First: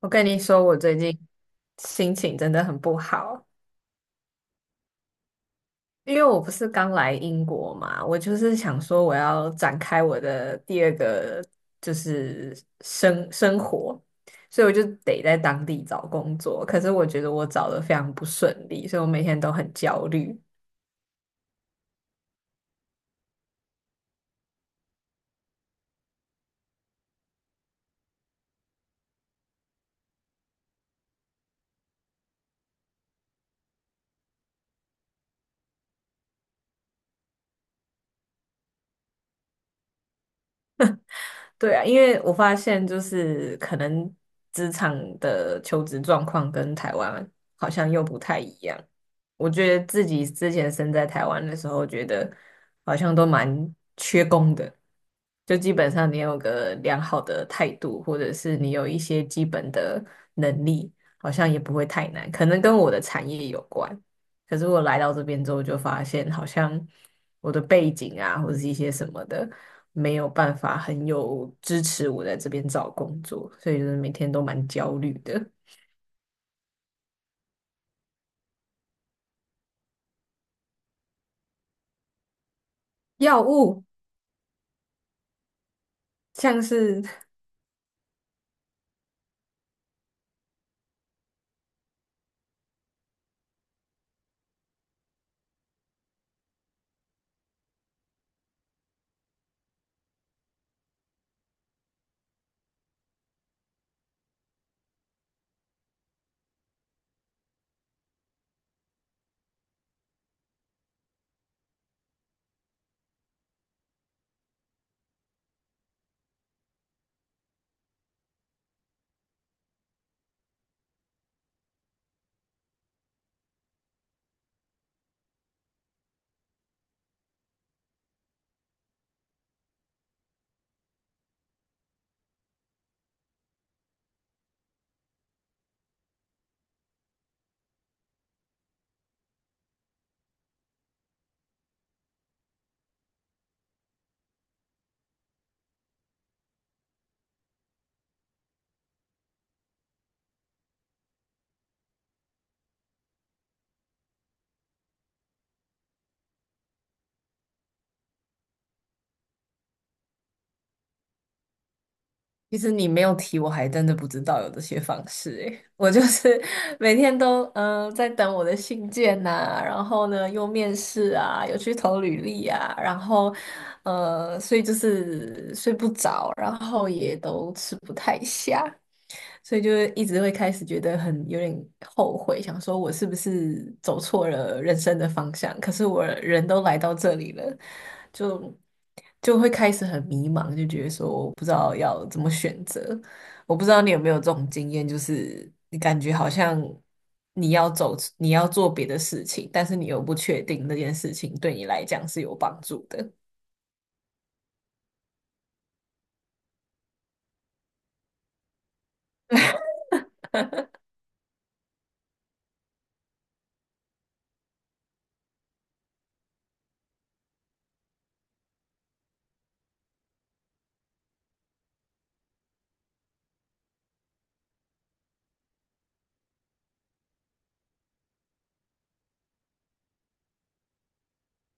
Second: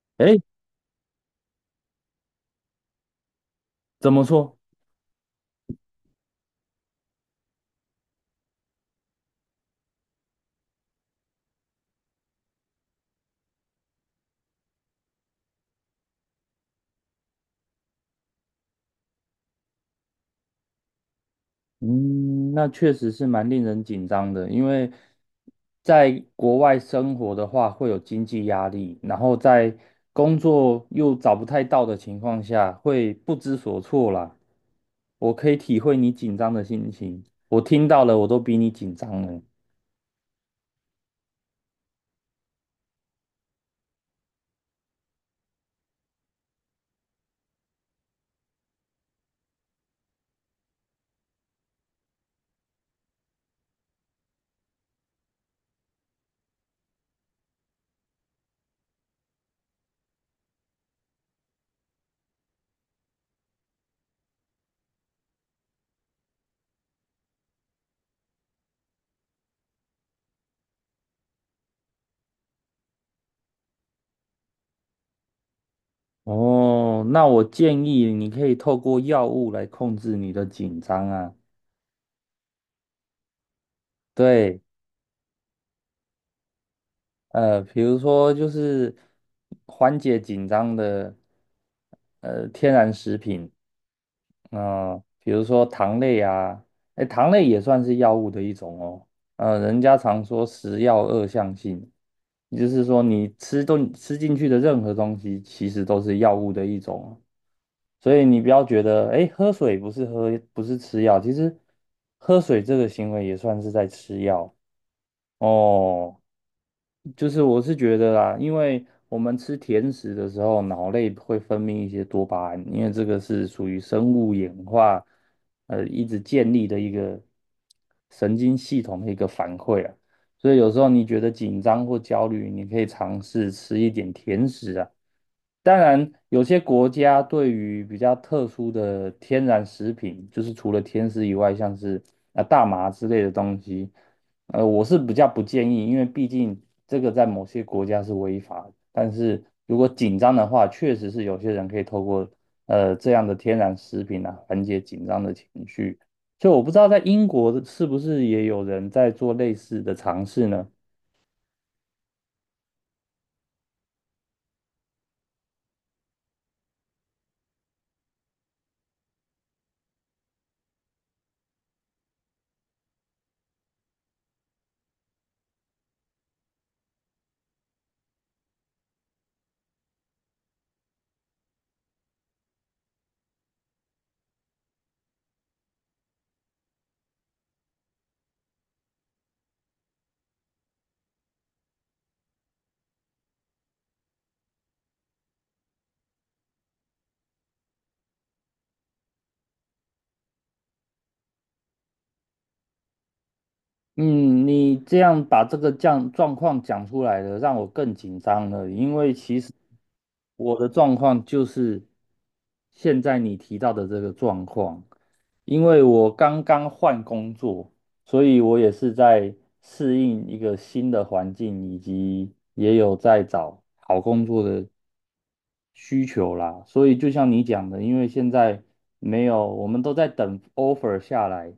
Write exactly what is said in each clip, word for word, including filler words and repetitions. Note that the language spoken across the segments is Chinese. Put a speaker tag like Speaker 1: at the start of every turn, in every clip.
Speaker 1: 我跟
Speaker 2: 哎，
Speaker 1: 你说，我最近心情真的很不好，
Speaker 2: 怎么说？
Speaker 1: 因为我不是刚来英国嘛，我就是想说我要展开我的第二个就是生生活，所以我就得在当地找工作。可是我觉得我找的非常不顺利，所以我每天都很焦虑。
Speaker 2: 嗯，那确实是蛮令人紧张的，因为在国外生活的话，会有经济压力，然后在工作又找不太到的情况下，会不知所措啦。我可以体会你紧张的心情，我听到了，我都比你紧张了。
Speaker 1: 对啊，因为我发现就是可能职场的求职状况跟台湾好像又不太一样。我觉得自己之前身在台湾的时候，觉得好像都蛮缺工的，就基本上你有个良好的态度，或者是你有一些基本的能力，好像也不会太难，可能跟我的产业有关。可是我来到这边之后，就发现好像我的背景啊，或者是一些什么的，没有办法很有支持我在这边找工作，所以就是每天都蛮焦虑的。
Speaker 2: 哦，那我建议你可以透过药物来控制你的紧张啊。
Speaker 1: 药物
Speaker 2: 对。
Speaker 1: 像是
Speaker 2: 呃，比如说就是缓解紧张的呃天然食品，嗯、比如说糖类啊，哎，糖类也算是药物的一种哦。呃，人家常说食药二相性，也就是说你吃东吃进去的任何东西，其实都是药物的一种。所以你不要觉得，哎，喝水不是喝，不是吃药，其实喝水这个行为也算是在吃药哦。就是我是觉得啦，因为我们吃甜食的时候，脑内会分泌一些多巴胺，因为这个是属于生物演化，呃，一直建立的一个神经系统的一个反馈啊。所以有时候你觉得紧张或焦虑，你可以尝试吃一点甜食啊。当然，有些国家对于比较特殊的天然食品，就是除了天丝以外，像是啊大麻之类的东西，呃，我是比较不建议，因为毕竟这个在某些国家是违法的。但是如果紧张的话，确实是有些人可以透过呃这样的天然食品啊缓解紧张的情绪。所以我不知道在英国是不是也有人在做类似的尝试呢？
Speaker 1: 其实你没有提，我还真的不知道有这些方式诶。我就是 每天都嗯、呃在等我的信件呐、然后呢又面试啊，有去投履历啊，然后呃，所以就是睡不着，然后也都吃不太下，所以就一直会开始觉得很有点后悔，想说我是不是走错了人生的方向？可是我人都来到这里了，就。就会开始很迷茫，就觉得说我不知道要怎么选择。我不知道你有没有这种经验，就是你感觉好像你要走，你要做别的事情，但是你又不确定那件事情对你来讲是有帮助的。
Speaker 2: 嗯，你这样把这个状状况讲出来了，让我更紧张了。因为其实我的状况就是现在你提到的这个状况，因为我刚刚换工作，所以我也是在适应一个新的环境，以及也有在找好工作的需求啦，所以就像你讲的，因为现在没有，我们都在等 offer 下来，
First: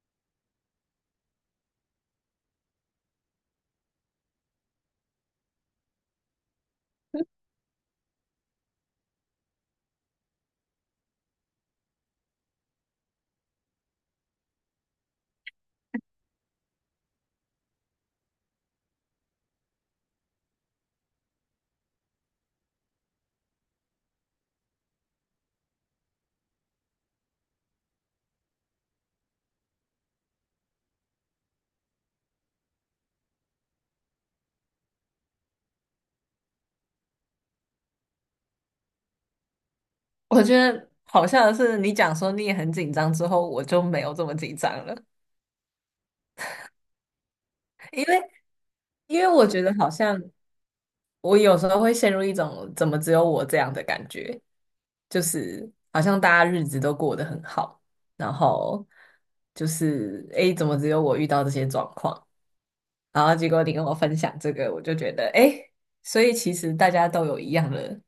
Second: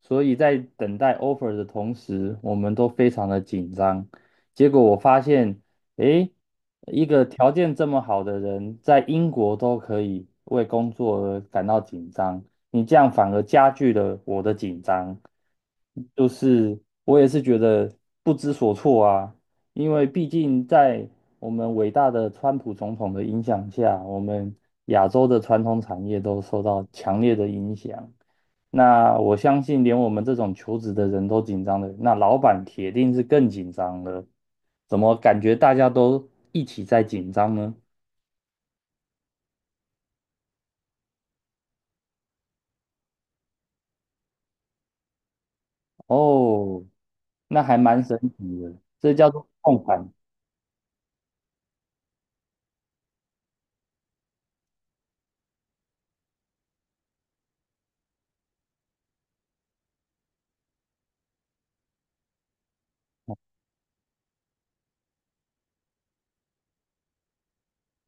Speaker 2: 所以在等待 offer 的同时，我们都非常的紧张。结果我发现，诶，一个条件这么好的人，在英国都可以为工作而感到紧张，你这样反而加剧了我的紧张，就是我也是觉得不知所措啊。因为毕竟在我们伟大的川普总统的影响下，我们亚洲的传统产业都受到强烈的影响。那我相信，连我们这种求职的人都紧张的，那老板铁定是更紧张了。怎么感觉大家都一起在紧张呢？
Speaker 1: 我觉得好像是你讲说你也很紧张之后，我就没有这么紧张了，
Speaker 2: 哦，那还蛮
Speaker 1: 因
Speaker 2: 神
Speaker 1: 为
Speaker 2: 奇的，这
Speaker 1: 因为
Speaker 2: 叫
Speaker 1: 我
Speaker 2: 做
Speaker 1: 觉得
Speaker 2: 共
Speaker 1: 好
Speaker 2: 感。
Speaker 1: 像我有时候会陷入一种怎么只有我这样的感觉，就是好像大家日子都过得很好，然后就是诶，怎么只有我遇到这些状况？然后结果你跟我分享这个，我就觉得诶，所以其实大家都有一样的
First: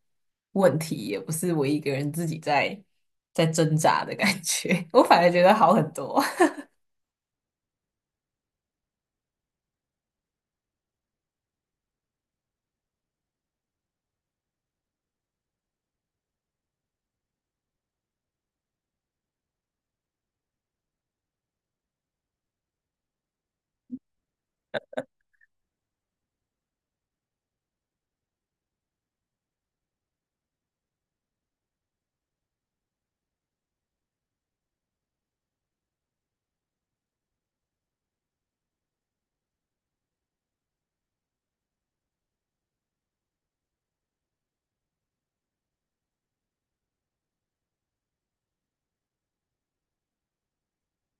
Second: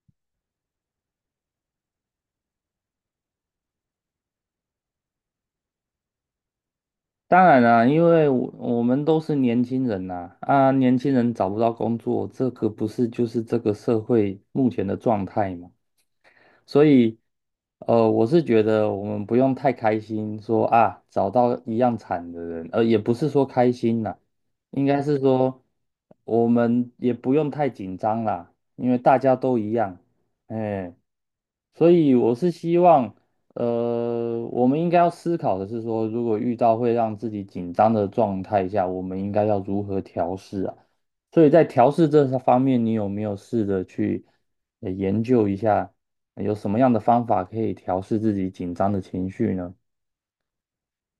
Speaker 1: 问题，也不是我一个人自己在在挣扎的感觉，我反而觉得好很多。
Speaker 2: 当然啦，因为我我们都是年轻人呐，啊，年轻人找不到工作，这个不是就是这个社会目前的状态吗？所以，呃，我是觉得我们不用太开心说，啊找到一样惨的人，呃，也不是说开心啦，应该是说我们也不用太紧张啦，因为大家都一样，哎，所以我是希望，呃，我们应该要思考的是说，如果遇到会让自己紧张的状态下，我们应该要如何调试啊？所以在调试这方面，你有没有试着去呃研究一下？有什么样的方法可以调试自己紧张的情绪呢？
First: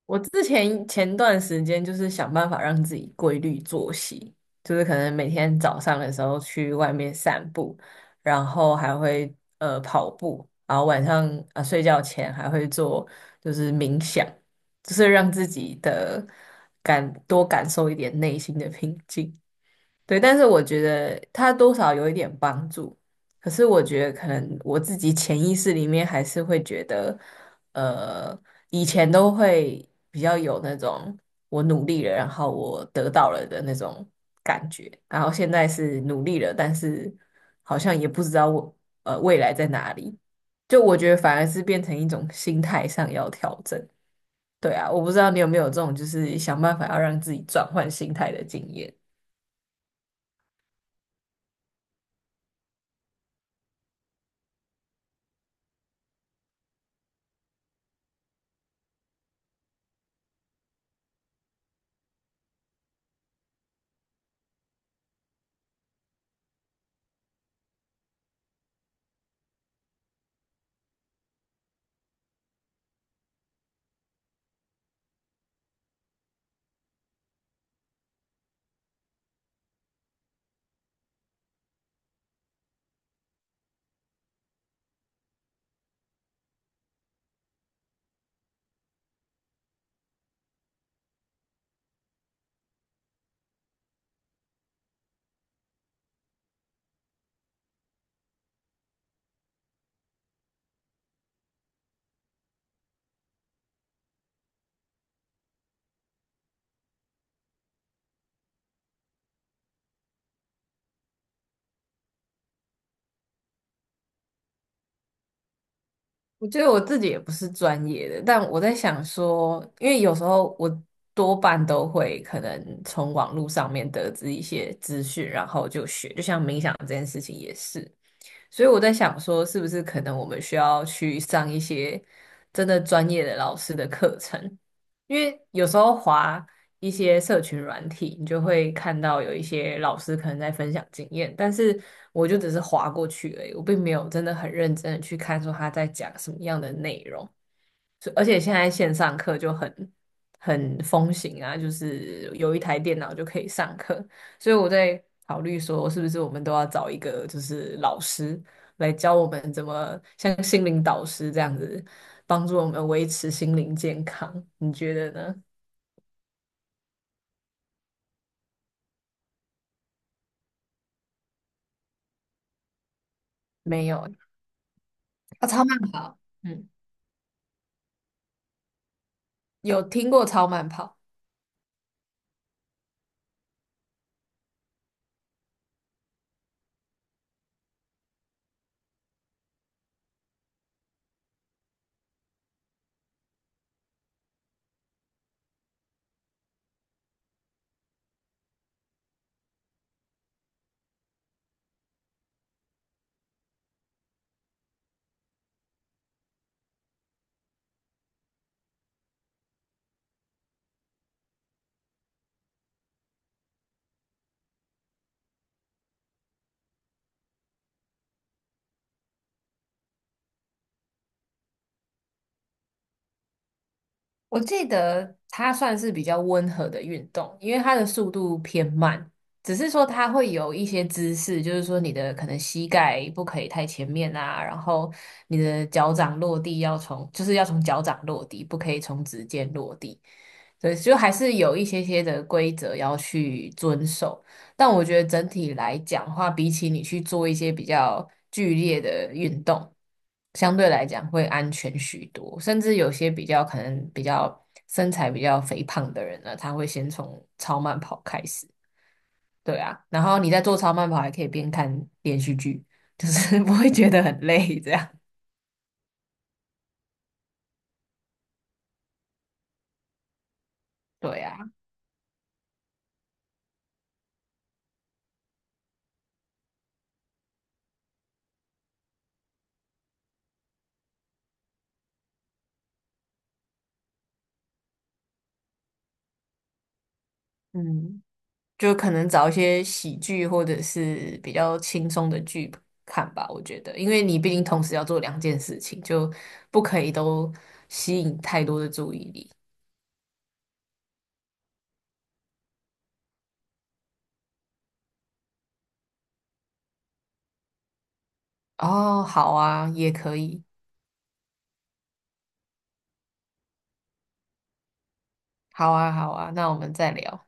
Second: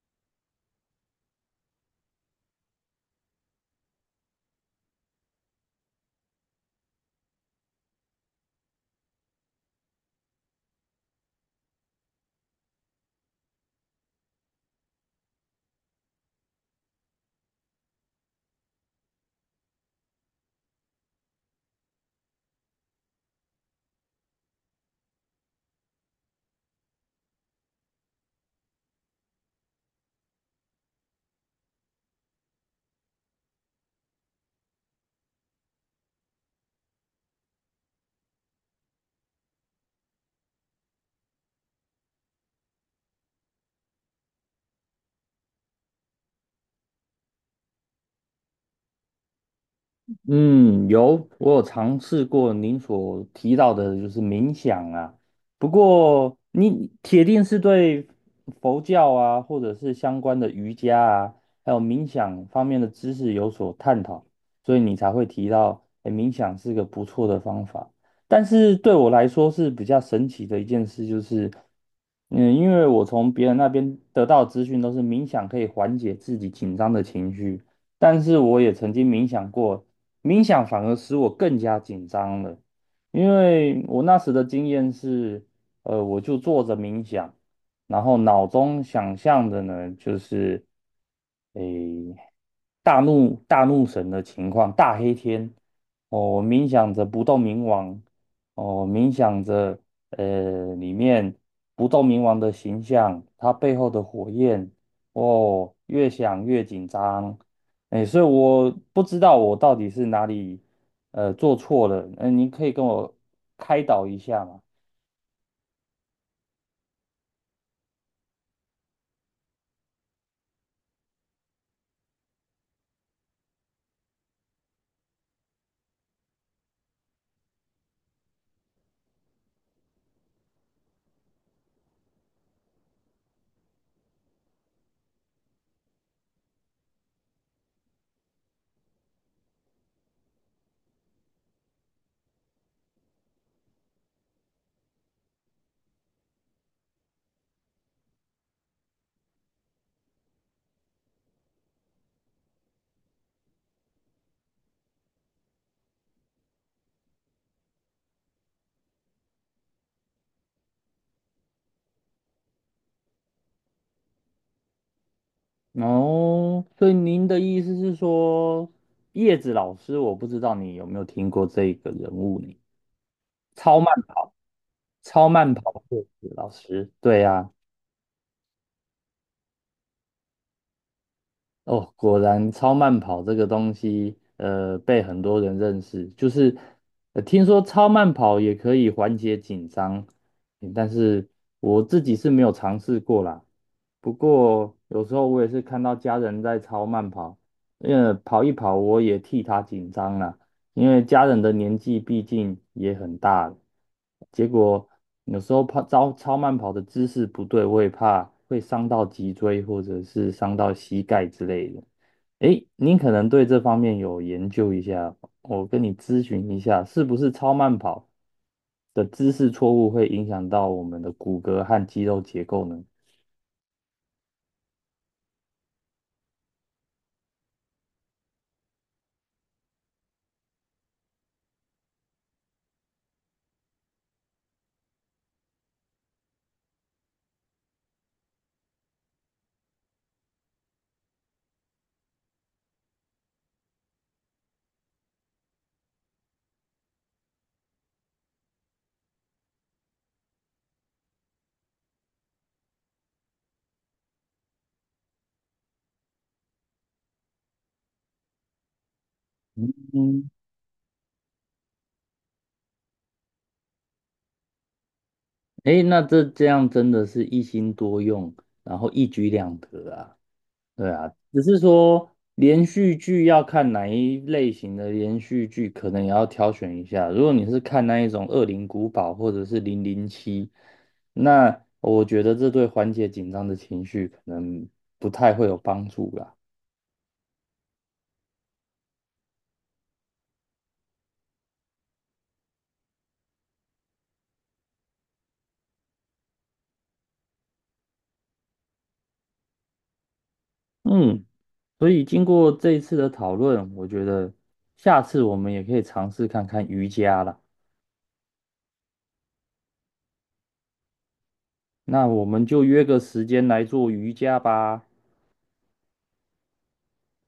Speaker 1: 我之前前段时间就是想办法让自己规律作息，就是可能每天早上的时候去外面散步，然后还会呃跑步，然后晚上啊、呃睡觉前还会做就是冥想，就是让自己的感多感受一点内心的平静。对，但是我觉得它多少有一点帮助，可是我觉得可能我自己潜意识里面还是会觉得，呃，以前都会比较有那种我努力了，然后我得到了的那种感觉，然后现在是努力了，但是好像也不知道我呃未来在哪里，就我觉得反而是变成一种心态上要调整。对啊，我不知道你有没有这种就是想办法要让自己转换心态的经验。
Speaker 2: 嗯，有，我有尝试过您所提到的，就是冥想啊。不过，你铁定是对佛教啊，或者是相关的瑜伽啊，还有冥想方面的知识有所探讨，所以你才会提到，诶冥想是个不错的方法。但是对我来说是比较神奇的一件事，就是，嗯，因为我从别人那边得到的资讯都是冥想可以缓解自己紧张的情绪。但是我也曾经冥想过，冥想反而使我更加紧张了，因为我那时的经验是，呃，我就坐着冥想，然后脑中想象的呢，就是，诶，大怒大怒神的情况，大黑天，哦，我冥想着不动明王，哦，冥想着，呃，里面不动明王的形象，它背后的火焰，哦，越想越紧张。哎，所以我不知道我到底是哪里呃做错了，嗯、您可以跟我开导一下吗？
Speaker 1: 我觉得我自己也不是专业的，但我在想说，因为有时候我多半都会可能从网络上面得知一些资讯，然后就学，就像冥想这件事情也是。所以我在想说，是不是可能我们需要去上一些真的专业的老师的课程？因为有时候划一些社群软体，你就会看到有一些老师可能在分享经验，但是我就只是划过去而已，我并没有真的很认真的去看说他在讲什么样的内容。是而且现在线上课就很很风行啊，就是有一台电脑就可以上课，所以我在考虑说，是不是我们都要找一个就是老师来教我们怎么像心灵导师这样子，帮助我们维持心灵健康，你觉得呢？
Speaker 2: 哦，所以您的意思是说，叶子老师，我不知道你有没有听过这个人物呢？超
Speaker 1: 没
Speaker 2: 慢
Speaker 1: 有，
Speaker 2: 跑，超
Speaker 1: 啊，
Speaker 2: 慢
Speaker 1: 超慢
Speaker 2: 跑叶
Speaker 1: 跑，
Speaker 2: 子老
Speaker 1: 嗯，
Speaker 2: 师，对呀、
Speaker 1: 有听过超慢跑。
Speaker 2: 哦，果然超慢跑这个东西，呃，被很多人认识。就是，呃，听说超慢跑也可以缓解紧张，嗯但是我自己是没有尝试过啦。不过有时候我也是看到家人在超慢跑，因为跑一跑我也替他紧张啦。因为家人的年纪毕竟也很大了，结果有时候跑超超慢跑的姿势不对，我也怕会伤到脊椎或者是伤到膝盖之类的。诶，您可能对这方面有研究一下，我跟你咨询一下，是不是超慢跑的姿势错误会影响到我们的骨骼和肌肉结构呢？
Speaker 1: 我记得它算是比较温和的运动，因为它的速度偏慢，只是说它会有一些姿势，就是说你的可能膝盖不可以太前面啊，然后你的脚掌落地要从，就是要从脚掌落地，不可以从指尖落地。对，就还是有一些些的规则要去遵守，但我觉得整体来讲的话，比起你去做一些比较剧烈的运动，相对来讲会安全许多。甚至有些比较可能比较身材比较肥胖的人呢，他会先从超慢跑开始，对啊，然后
Speaker 2: 嗯，
Speaker 1: 你在做超慢跑还可以边看连续剧，就是 不会觉得很累，这样，
Speaker 2: 诶，那这这样真的是一心多用，然后一举两得啊。对啊，
Speaker 1: 对啊，
Speaker 2: 只是说连续剧要看哪一类型的连续剧，可能也要挑选一下。如果你是看那一种《恶灵古堡》或者是零零七，那我觉得这对缓解紧张的情绪可能不太会有帮助啦。
Speaker 1: 嗯。就可能找一些喜剧或者是比较轻松的剧看吧，我觉得，因为你毕竟同时要做两件事情，就不可以都吸引太多的注意力。
Speaker 2: 嗯，所以经过这一次的讨论，我觉得下次我们也可以尝试看看瑜伽啦。
Speaker 1: 哦，好啊，也可以，
Speaker 2: 那我们就约个时间来做瑜伽吧。
Speaker 1: 好啊，好啊，那我们再聊。